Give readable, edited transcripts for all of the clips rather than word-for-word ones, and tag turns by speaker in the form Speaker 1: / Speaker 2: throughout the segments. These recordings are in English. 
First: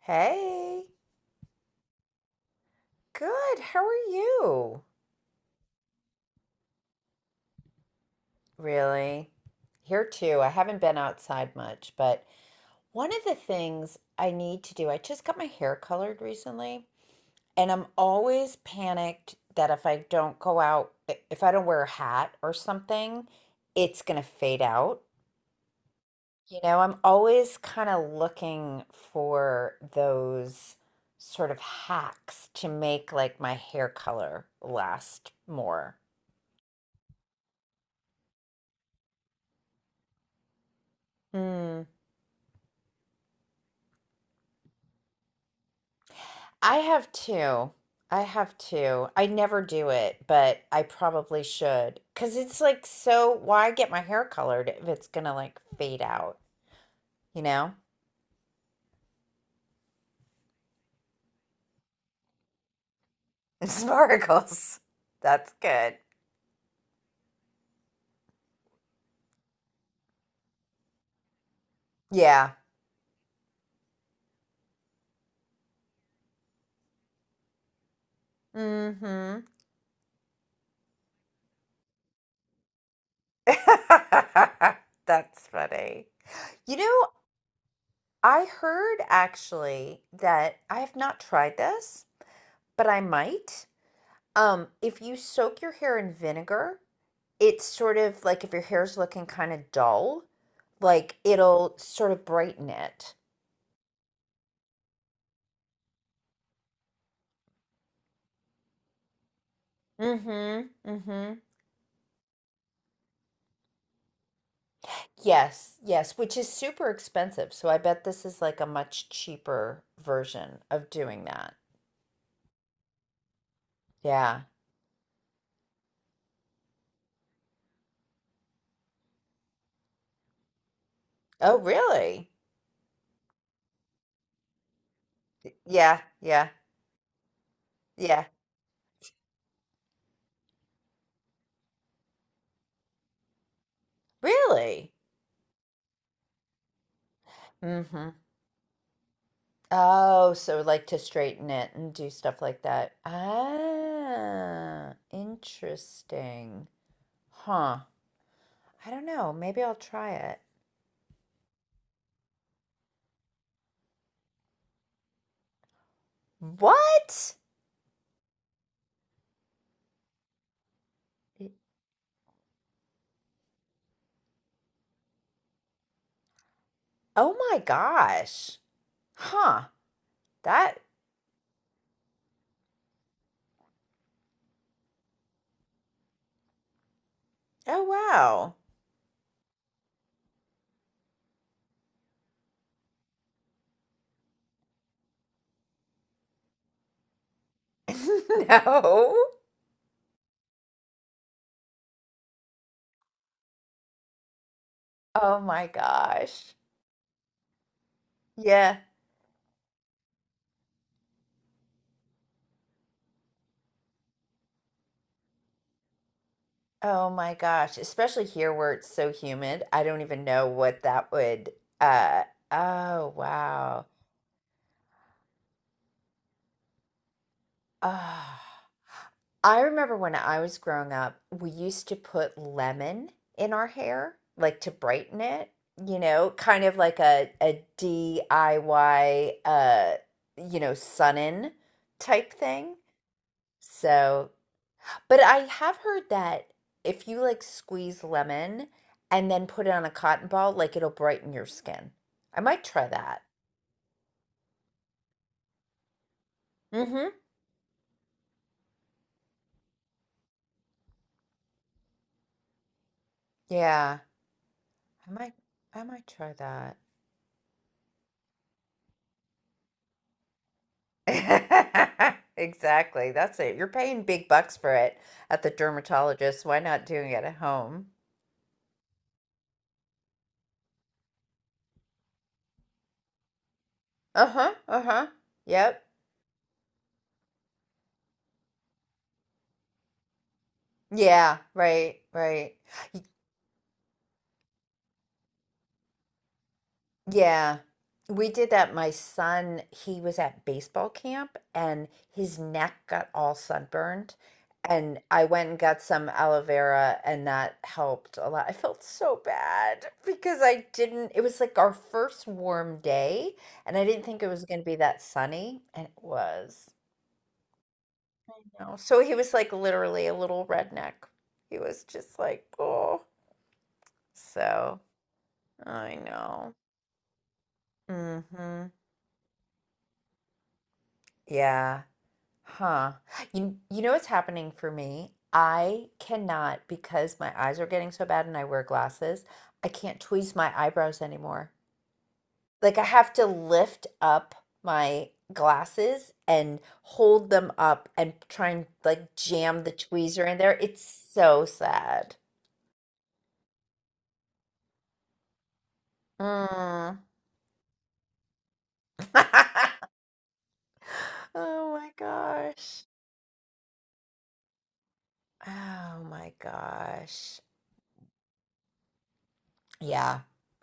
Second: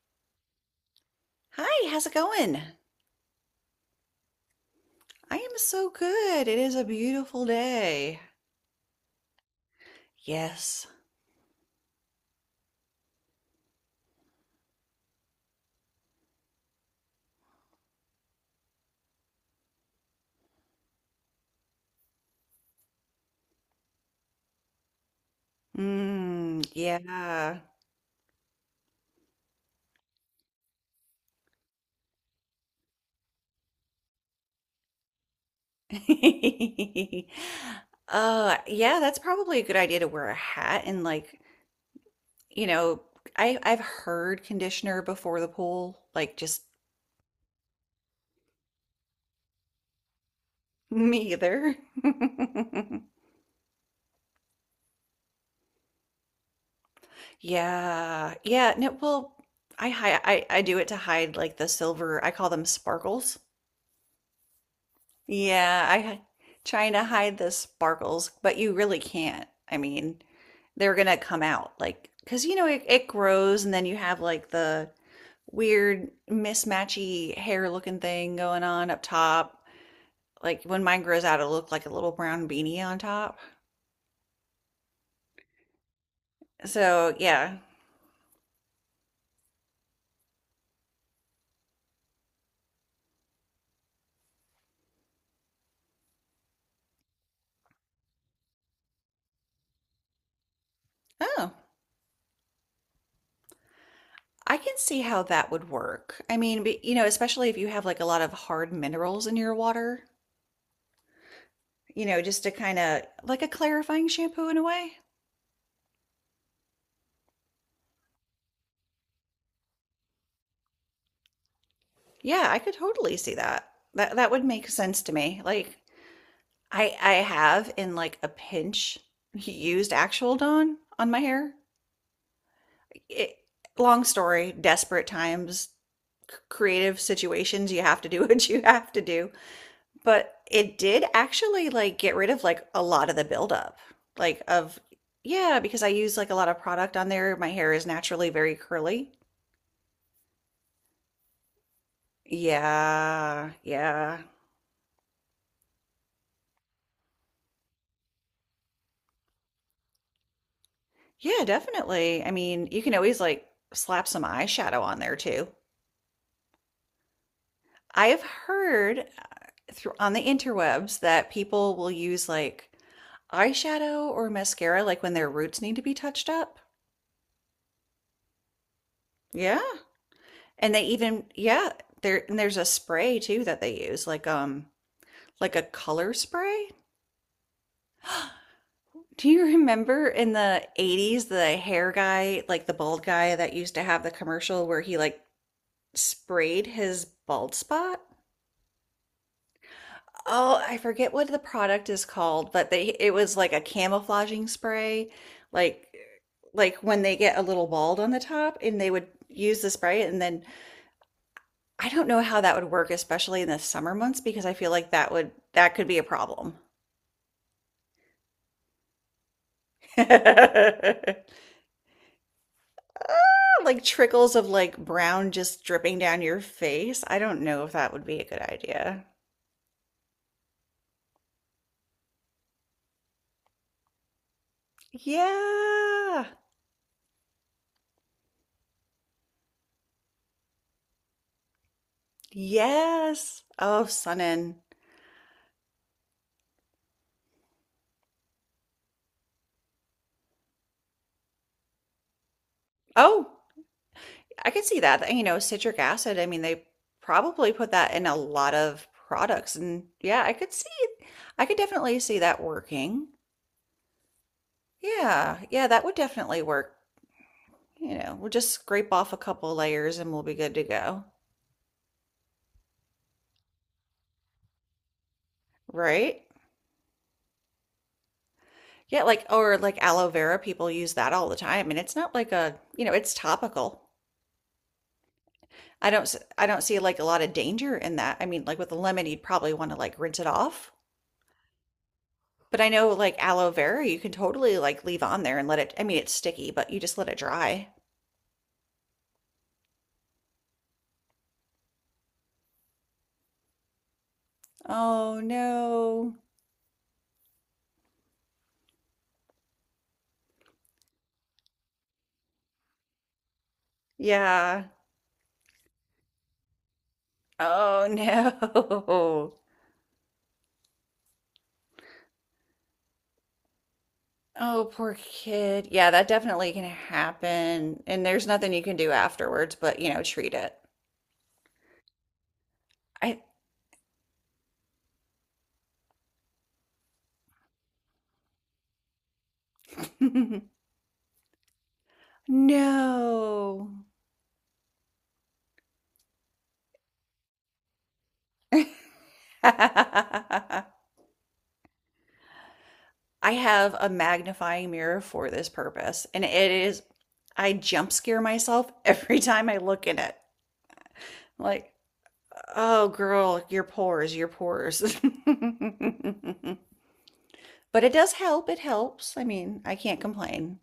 Speaker 1: Hey,
Speaker 2: Hi, how's it going?
Speaker 1: good. How are you?
Speaker 2: I am so good. It is a beautiful day.
Speaker 1: Really? Here too. I haven't
Speaker 2: Yes.
Speaker 1: been outside much, but one of the things I need to do, I just got my hair colored recently, and I'm always panicked that if I don't go out, if I don't wear a hat or something, it's going to fade out. You
Speaker 2: Mm,
Speaker 1: know, I'm always
Speaker 2: yeah.
Speaker 1: kind of looking for those sort of hacks to make like my hair color last more.
Speaker 2: Yeah, that's probably a good idea to wear a hat and like,
Speaker 1: Hmm.
Speaker 2: you know, I've heard conditioner before the pool, like just
Speaker 1: I have two. I have two. I never do it, but I
Speaker 2: me
Speaker 1: probably
Speaker 2: either.
Speaker 1: should. Because it's like, so why get my hair colored if it's gonna like fade out, you know?
Speaker 2: Yeah. No, well, I hi I do it to hide like the silver, I call them sparkles.
Speaker 1: Sparkles. That's
Speaker 2: Yeah,
Speaker 1: good.
Speaker 2: I' trying to hide the sparkles, but you really can't. I mean, they're gonna come out like because
Speaker 1: Yeah.
Speaker 2: you know it grows, and then you have like the weird mismatchy hair looking thing going on up
Speaker 1: Mm-hmm.
Speaker 2: top. Like when mine grows out, it'll look like a little brown beanie on top.
Speaker 1: That's funny. You know,
Speaker 2: So yeah.
Speaker 1: I heard actually that I have not tried this, but I might. If you soak your hair in vinegar, it's sort of like if your hair's looking kind of dull, like
Speaker 2: Oh,
Speaker 1: it'll sort of brighten it.
Speaker 2: I can see how that would work. I mean, but, you know, especially if you have like a lot of hard minerals in your water,
Speaker 1: Mm-hmm. Mm-hmm.
Speaker 2: you know, just to kind of like a clarifying shampoo in a way.
Speaker 1: Yes, yes, which is super expensive. So I bet this is like a much cheaper version of doing that.
Speaker 2: Yeah, I could totally see that. That
Speaker 1: Yeah.
Speaker 2: would make sense to me. Like I have in like a pinch used actual Dawn on my hair.
Speaker 1: Oh, really?
Speaker 2: It, long story, desperate times,
Speaker 1: Yeah, yeah,
Speaker 2: creative situations, you have to do
Speaker 1: yeah.
Speaker 2: what you have to do. But it did actually like get rid of like a lot of the buildup. Like of
Speaker 1: Really?
Speaker 2: yeah, because I use like a lot of product on there. My hair is
Speaker 1: Mm-hmm.
Speaker 2: naturally very curly.
Speaker 1: Oh, so like to straighten it and do stuff like that.
Speaker 2: Yeah, yeah.
Speaker 1: Ah, interesting. Huh. I don't know. Maybe I'll try it.
Speaker 2: Yeah, definitely. I mean, you can always like slap some eyeshadow on there too.
Speaker 1: What?
Speaker 2: I have heard through on the interwebs that people will use like eyeshadow or mascara like when their roots need to be touched up.
Speaker 1: Oh my gosh.
Speaker 2: Yeah.
Speaker 1: Huh.
Speaker 2: And
Speaker 1: That,
Speaker 2: they even yeah, there's a spray too that they use like a color spray.
Speaker 1: oh wow.
Speaker 2: Do you remember in the 80s the hair guy, like the bald guy that used to have the commercial where he like sprayed his bald spot?
Speaker 1: No.
Speaker 2: Oh, I forget what the product is called, but they it was like a camouflaging spray,
Speaker 1: Oh my
Speaker 2: like
Speaker 1: gosh.
Speaker 2: like when they get a little bald on the top
Speaker 1: Yeah.
Speaker 2: and they would use the spray and then I don't know how that would work, especially in the summer months, because I feel like that would that could be a problem.
Speaker 1: Oh my gosh. Especially here where it's so humid. I don't even know what that would. uh oh
Speaker 2: Ah, like
Speaker 1: wow.
Speaker 2: trickles of like brown just dripping down your face. I don't know if that would be a good
Speaker 1: Ah.
Speaker 2: idea.
Speaker 1: I remember when I was growing up, we used to put lemon in our hair, like to brighten it, you
Speaker 2: Yeah.
Speaker 1: know, kind of like a DIY Sun In type thing.
Speaker 2: Yes. Oh, sun
Speaker 1: So.
Speaker 2: in.
Speaker 1: But I have heard that if you like squeeze lemon and then put it on a cotton ball, like it'll brighten your skin. I might try that.
Speaker 2: Oh, I can see that. You know, citric acid, I mean, they
Speaker 1: Mm-hmm.
Speaker 2: probably put that in a lot of products. And yeah, I could see, I could definitely see that working.
Speaker 1: Yeah, I might
Speaker 2: Yeah, yeah,
Speaker 1: I
Speaker 2: that would
Speaker 1: might try
Speaker 2: definitely work. You know, we'll just scrape off a couple layers and we'll be good to go.
Speaker 1: that. Exactly. That's it. You're paying big bucks for it at the
Speaker 2: Right?
Speaker 1: dermatologist. Why not doing it at home?
Speaker 2: Yeah, like, or like aloe vera, people use that all the time. And it's not like a, you know, it's topical.
Speaker 1: Uh-huh. Uh-huh. Yep.
Speaker 2: I don't see like a lot of danger in that. I mean, like with the lemon, you'd probably want to like rinse it off.
Speaker 1: Yeah, right, right.
Speaker 2: But I know like aloe vera, you can totally like leave on there and let it, I mean, it's sticky, but you just let it
Speaker 1: Yeah,
Speaker 2: dry.
Speaker 1: we did that. My son, he was at baseball camp and his neck got all sunburned. And
Speaker 2: Oh
Speaker 1: I went and got some
Speaker 2: no.
Speaker 1: aloe vera, and that helped a lot. I felt so bad because I didn't, it was like our first warm day, and I didn't think it was going to
Speaker 2: Yeah.
Speaker 1: be that sunny, and it was.
Speaker 2: Oh
Speaker 1: You know? So he was
Speaker 2: no.
Speaker 1: like literally a little redneck. He was just like, oh.
Speaker 2: Oh,
Speaker 1: So
Speaker 2: poor kid. Yeah,
Speaker 1: I
Speaker 2: that definitely
Speaker 1: know.
Speaker 2: can happen. And there's nothing you
Speaker 1: Mm.
Speaker 2: can do afterwards, but you know, treat it.
Speaker 1: Yeah. Huh.
Speaker 2: I
Speaker 1: You know what's happening for me? I cannot because my eyes are getting so bad and I wear glasses. I can't tweeze my eyebrows anymore. Like I have to
Speaker 2: no.
Speaker 1: lift up my glasses and hold them up and try and like jam the tweezer in there.
Speaker 2: I
Speaker 1: It's so sad.
Speaker 2: have a magnifying mirror for this purpose, and it is
Speaker 1: Mm.
Speaker 2: I jump scare myself every time I look in it.
Speaker 1: Oh
Speaker 2: Like,
Speaker 1: my gosh.
Speaker 2: oh, girl, your pores, your pores.
Speaker 1: Oh my gosh.
Speaker 2: But it does help. It helps. I mean, I can't
Speaker 1: Yeah.
Speaker 2: complain.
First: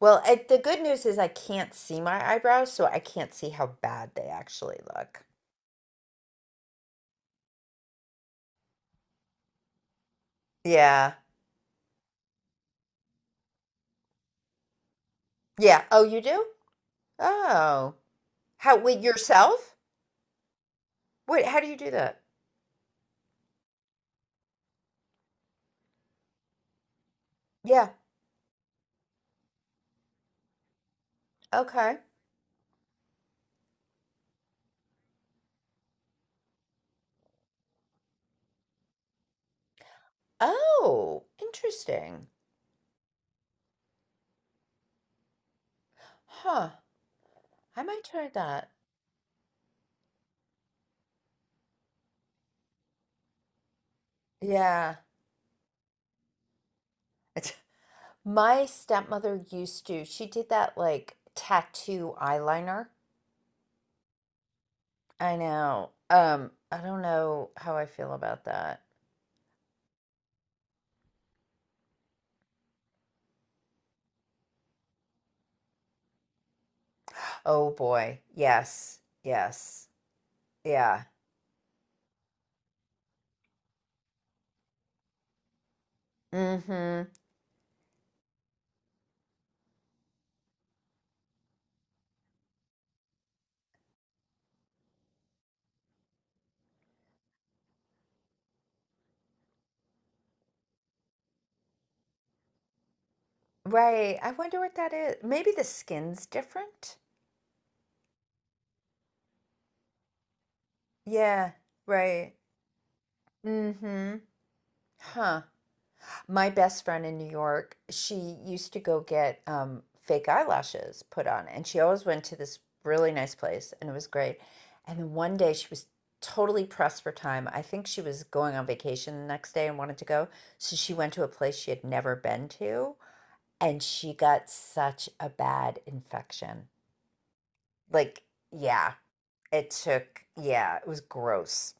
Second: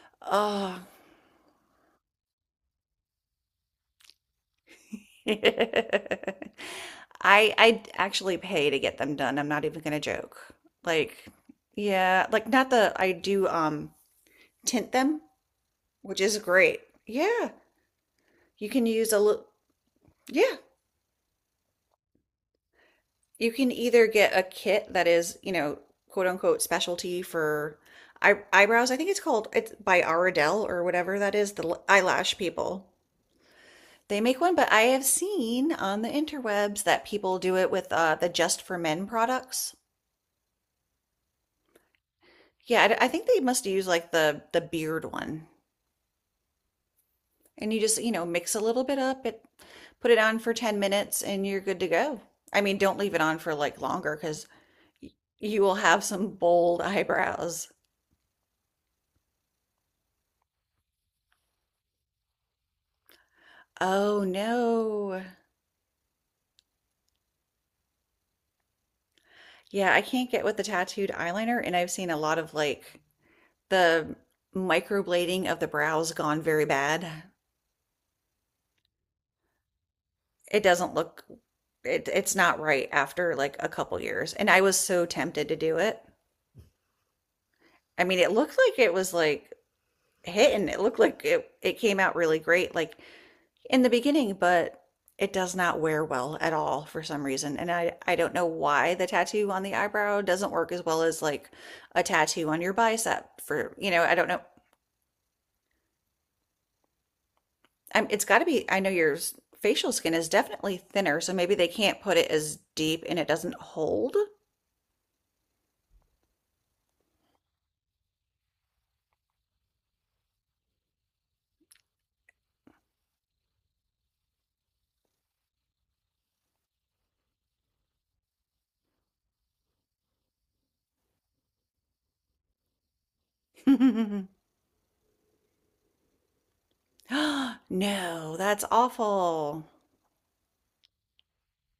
Speaker 1: Well, I, the
Speaker 2: Oh.
Speaker 1: good news is I can't see my eyebrows, so I can't see how bad they actually look.
Speaker 2: I I actually pay to get them done. I'm not even gonna joke.
Speaker 1: Yeah.
Speaker 2: Like, yeah, like not the I do tint them,
Speaker 1: Yeah. Oh, you
Speaker 2: which is
Speaker 1: do?
Speaker 2: great. Yeah,
Speaker 1: Oh.
Speaker 2: you
Speaker 1: How,
Speaker 2: can
Speaker 1: with
Speaker 2: use a little.
Speaker 1: yourself?
Speaker 2: Yeah,
Speaker 1: Wait, how do you do that?
Speaker 2: you can either get a kit that is, you know, quote unquote specialty for
Speaker 1: Yeah.
Speaker 2: eyebrows. I think it's called it's by Ardell or whatever that is, the
Speaker 1: Okay.
Speaker 2: eyelash people. They make one, but I have seen on the interwebs that people do it with the Just for Men products.
Speaker 1: Oh, interesting.
Speaker 2: Yeah, I think they must use like the beard one,
Speaker 1: Huh.
Speaker 2: and you
Speaker 1: I
Speaker 2: just
Speaker 1: might
Speaker 2: you know
Speaker 1: try
Speaker 2: mix a
Speaker 1: that.
Speaker 2: little bit up, it put it on for 10 minutes, and you're good to go. I mean, don't leave it on for like longer because
Speaker 1: Yeah.
Speaker 2: you will have some bold
Speaker 1: It's-
Speaker 2: eyebrows.
Speaker 1: My stepmother used to, she did that like tattoo eyeliner.
Speaker 2: Oh no.
Speaker 1: I know. I don't know how I feel about that.
Speaker 2: Yeah, I can't get with the tattooed eyeliner, and I've seen a lot of like the microblading of the brows gone very bad.
Speaker 1: Oh boy. Yes. Yes.
Speaker 2: It doesn't
Speaker 1: Yeah.
Speaker 2: look it it's not right after like a couple years. And I was so tempted to do it.
Speaker 1: Mm-hmm.
Speaker 2: I mean, it looked like it was like hitting. It looked like it came out really great like in the beginning, but it does not wear well at all for some reason. And I don't know why the tattoo on the eyebrow doesn't work as well as like a tattoo on your bicep for, you know, I
Speaker 1: Right.
Speaker 2: don't
Speaker 1: I
Speaker 2: know.
Speaker 1: wonder what that is. Maybe the skin's different.
Speaker 2: I'm, it's got to be, I know your facial skin is definitely thinner, so
Speaker 1: Yeah,
Speaker 2: maybe they can't put it
Speaker 1: right.
Speaker 2: as deep and it doesn't
Speaker 1: Mm-hmm.
Speaker 2: hold.
Speaker 1: Huh. My best friend in New York, she used to go get fake eyelashes put on, and she always went to this really nice place, and it was great. And then one day she was totally pressed for time. I think she was going on vacation the next day and wanted to go. So she went to a place she had never been to, and she got such a bad infection. Like,
Speaker 2: No, that's
Speaker 1: yeah,
Speaker 2: awful.
Speaker 1: it took, yeah, it was gross.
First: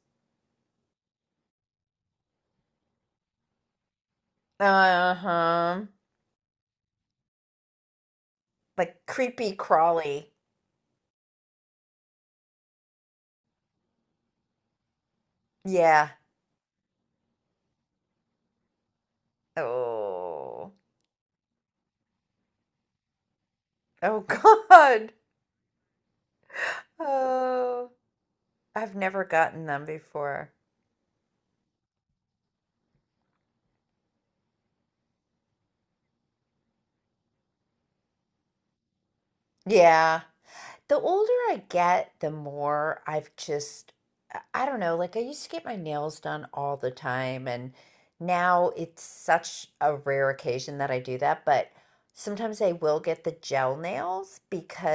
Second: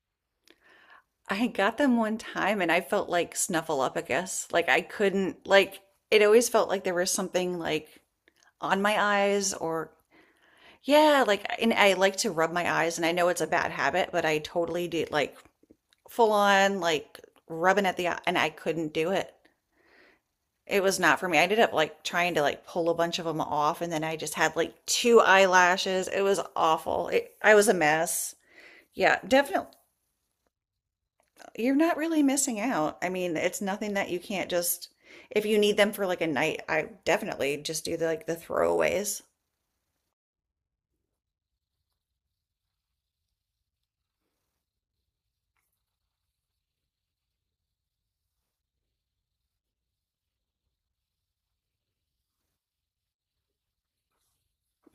Speaker 2: I got them one time and I felt like Snuffleupagus. Like I
Speaker 1: Uh
Speaker 2: couldn't, like,
Speaker 1: huh.
Speaker 2: it always felt like there was something like on my
Speaker 1: Like creepy
Speaker 2: eyes or
Speaker 1: crawly.
Speaker 2: yeah, like and I like to rub my eyes and I know it's a bad habit, but I totally did like
Speaker 1: Yeah.
Speaker 2: full on like rubbing at the eye and I couldn't do it.
Speaker 1: Oh.
Speaker 2: It was not for me. I ended up like trying to like pull a bunch of them off and then I
Speaker 1: Oh,
Speaker 2: just had like
Speaker 1: God.
Speaker 2: two eyelashes. It was awful. It, I was a
Speaker 1: Oh.
Speaker 2: mess.
Speaker 1: I've
Speaker 2: Yeah,
Speaker 1: never gotten
Speaker 2: definitely.
Speaker 1: them before.
Speaker 2: You're not really missing out. I mean, it's nothing that you can't just if you need them for like a night, I definitely just do the like the throwaways.
Speaker 1: Yeah. The older I get, the more I've just, I don't know, like I used to get my nails done all the time, and now it's such a rare occasion that I do that. But sometimes I will get the gel nails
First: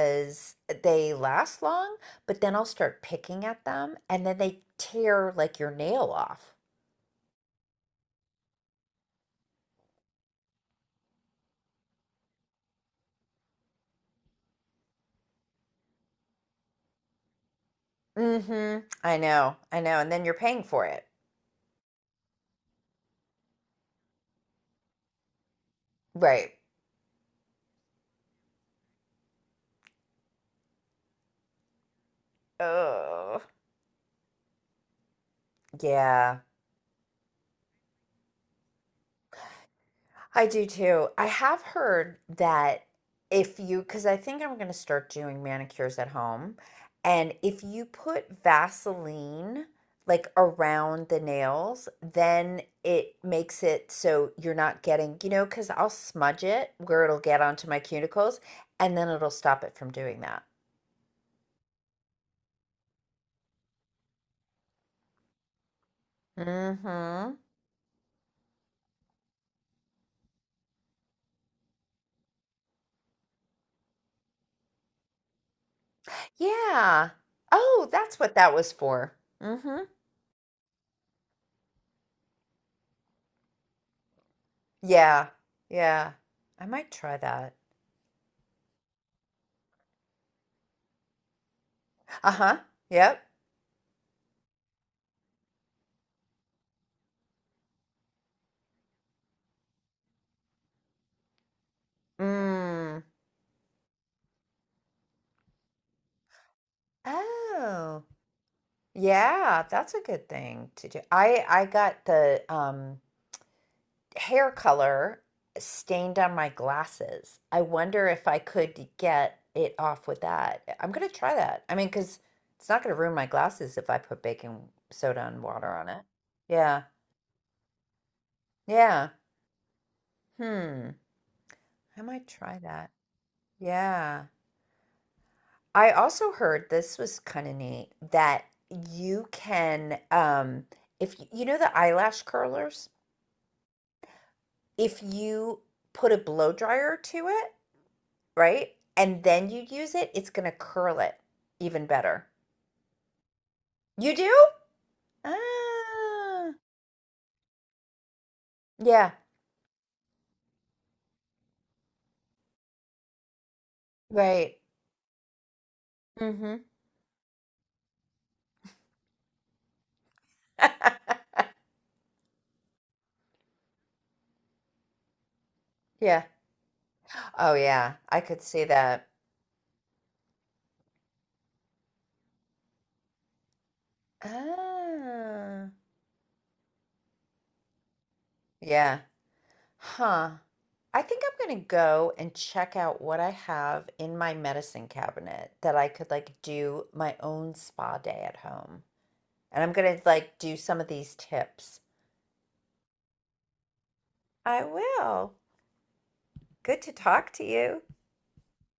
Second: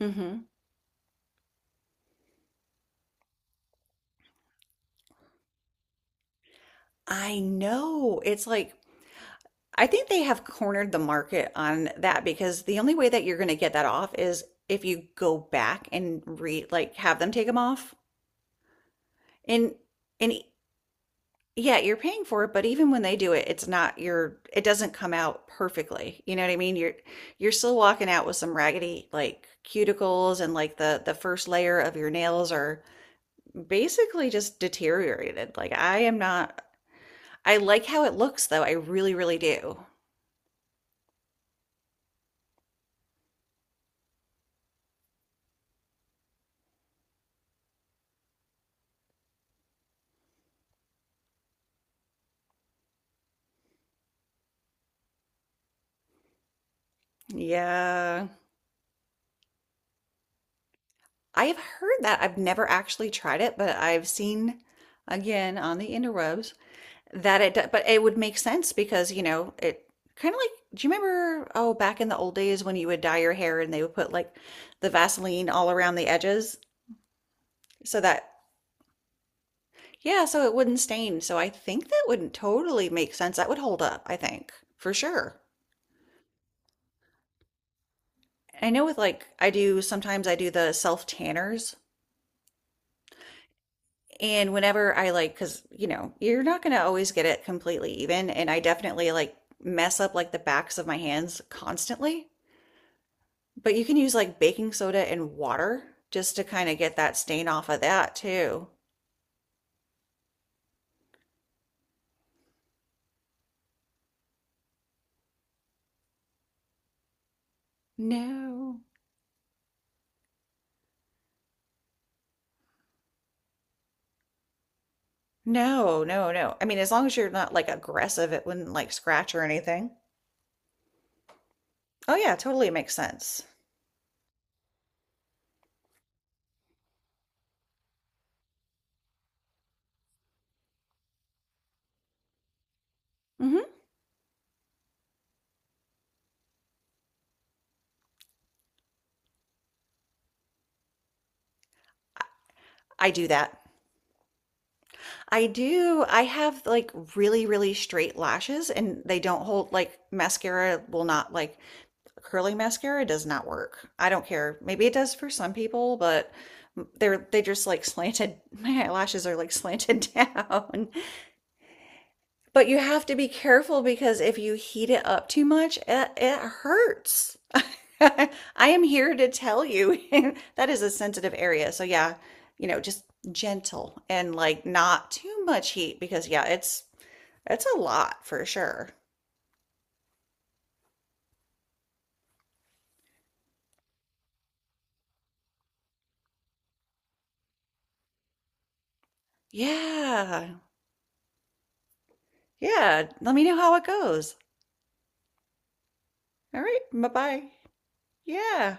Speaker 2: Hmm.
Speaker 1: they last long, but then I'll start picking at them and then they tear like your nail off.
Speaker 2: I know. It's like I think they have cornered the market on that because the only way that you're going to get that off is if you go back and re like have them take them off.
Speaker 1: Mm-hmm. I know,
Speaker 2: And
Speaker 1: I know. And then
Speaker 2: and
Speaker 1: you're
Speaker 2: e-
Speaker 1: paying for it.
Speaker 2: yeah, you're paying for it, but even when they do it, it's not your it doesn't come out perfectly. You know what
Speaker 1: Right.
Speaker 2: I mean? You're still walking out with some raggedy like cuticles and like the first layer of your nails are
Speaker 1: Oh,
Speaker 2: basically just deteriorated. Like I am
Speaker 1: yeah.
Speaker 2: not I like how it looks though. I really, really do.
Speaker 1: I do too. I have heard that if you, because I think I'm going to start doing manicures at home, and if you put Vaseline like around the nails, then it makes it so you're not getting, you know, because I'll smudge it where it'll get onto my
Speaker 2: Yeah.
Speaker 1: cuticles, and then it'll stop it from doing that.
Speaker 2: I have heard that. I've never actually tried it, but I've seen again on the interwebs
Speaker 1: Mm-hmm.
Speaker 2: that it, but it would make sense because, you know, it kind of like, do you remember, oh, back in the old days when you would dye your hair and they would put like the Vaseline all around the edges
Speaker 1: Yeah. Oh,
Speaker 2: so
Speaker 1: that's
Speaker 2: that,
Speaker 1: what that was for. Mm-hmm.
Speaker 2: yeah, so it wouldn't stain. So I think that would totally make sense. That would hold up, I think, for
Speaker 1: Yeah.
Speaker 2: sure.
Speaker 1: Yeah. I might try that.
Speaker 2: I know with like, I do sometimes I do the self tanners.
Speaker 1: Uh-huh. Yep.
Speaker 2: And whenever I like, because you know, you're not going to always get it completely even. And I definitely like mess up like the backs of my hands constantly.
Speaker 1: Mm.
Speaker 2: But you can use like baking soda and water just to kind of get that stain off of
Speaker 1: Oh,
Speaker 2: that too.
Speaker 1: yeah, that's a good thing to do. I got the hair color stained on my glasses. I wonder if I
Speaker 2: No,
Speaker 1: could get it off with that. I'm gonna try that. I mean, because it's not gonna ruin my glasses if I put baking soda and water on it.
Speaker 2: no, no, no. I mean,
Speaker 1: Yeah.
Speaker 2: as long as you're not like aggressive, it wouldn't like
Speaker 1: Yeah.
Speaker 2: scratch or anything.
Speaker 1: Hmm. I
Speaker 2: Oh,
Speaker 1: might
Speaker 2: yeah,
Speaker 1: try
Speaker 2: totally
Speaker 1: that.
Speaker 2: makes sense.
Speaker 1: Yeah. I also heard this was kind of neat that you can, if you, you know the eyelash curlers,
Speaker 2: Hmm.
Speaker 1: if you put a blow dryer to it, right? And then you use it, it's gonna curl it even
Speaker 2: I
Speaker 1: better.
Speaker 2: I do that.
Speaker 1: You do?
Speaker 2: I do. I
Speaker 1: Ah,
Speaker 2: have like really, really straight lashes and
Speaker 1: yeah,
Speaker 2: they don't hold like mascara will not like curling mascara does not work. I don't
Speaker 1: right.
Speaker 2: care. Maybe it does for some people, but
Speaker 1: Mm-hmm.
Speaker 2: they just like slanted my eyelashes are like slanted down. But you have to be careful because if you heat it up too much,
Speaker 1: Yeah.
Speaker 2: it hurts.
Speaker 1: Oh, yeah. I
Speaker 2: I
Speaker 1: could see
Speaker 2: am
Speaker 1: that.
Speaker 2: here to tell you that is a sensitive area. So yeah, you know, just gentle and like not too
Speaker 1: Ah,
Speaker 2: much heat because yeah, it's a lot for sure.
Speaker 1: yeah. Huh. I think I'm gonna go and check out what I have in my medicine cabinet that I could like do my own spa day at home. And I'm gonna like do
Speaker 2: Yeah.
Speaker 1: some of these tips.
Speaker 2: Yeah, let me know how it goes.
Speaker 1: I will.
Speaker 2: All right,
Speaker 1: Good to talk to
Speaker 2: bye-bye.
Speaker 1: you.
Speaker 2: Yeah.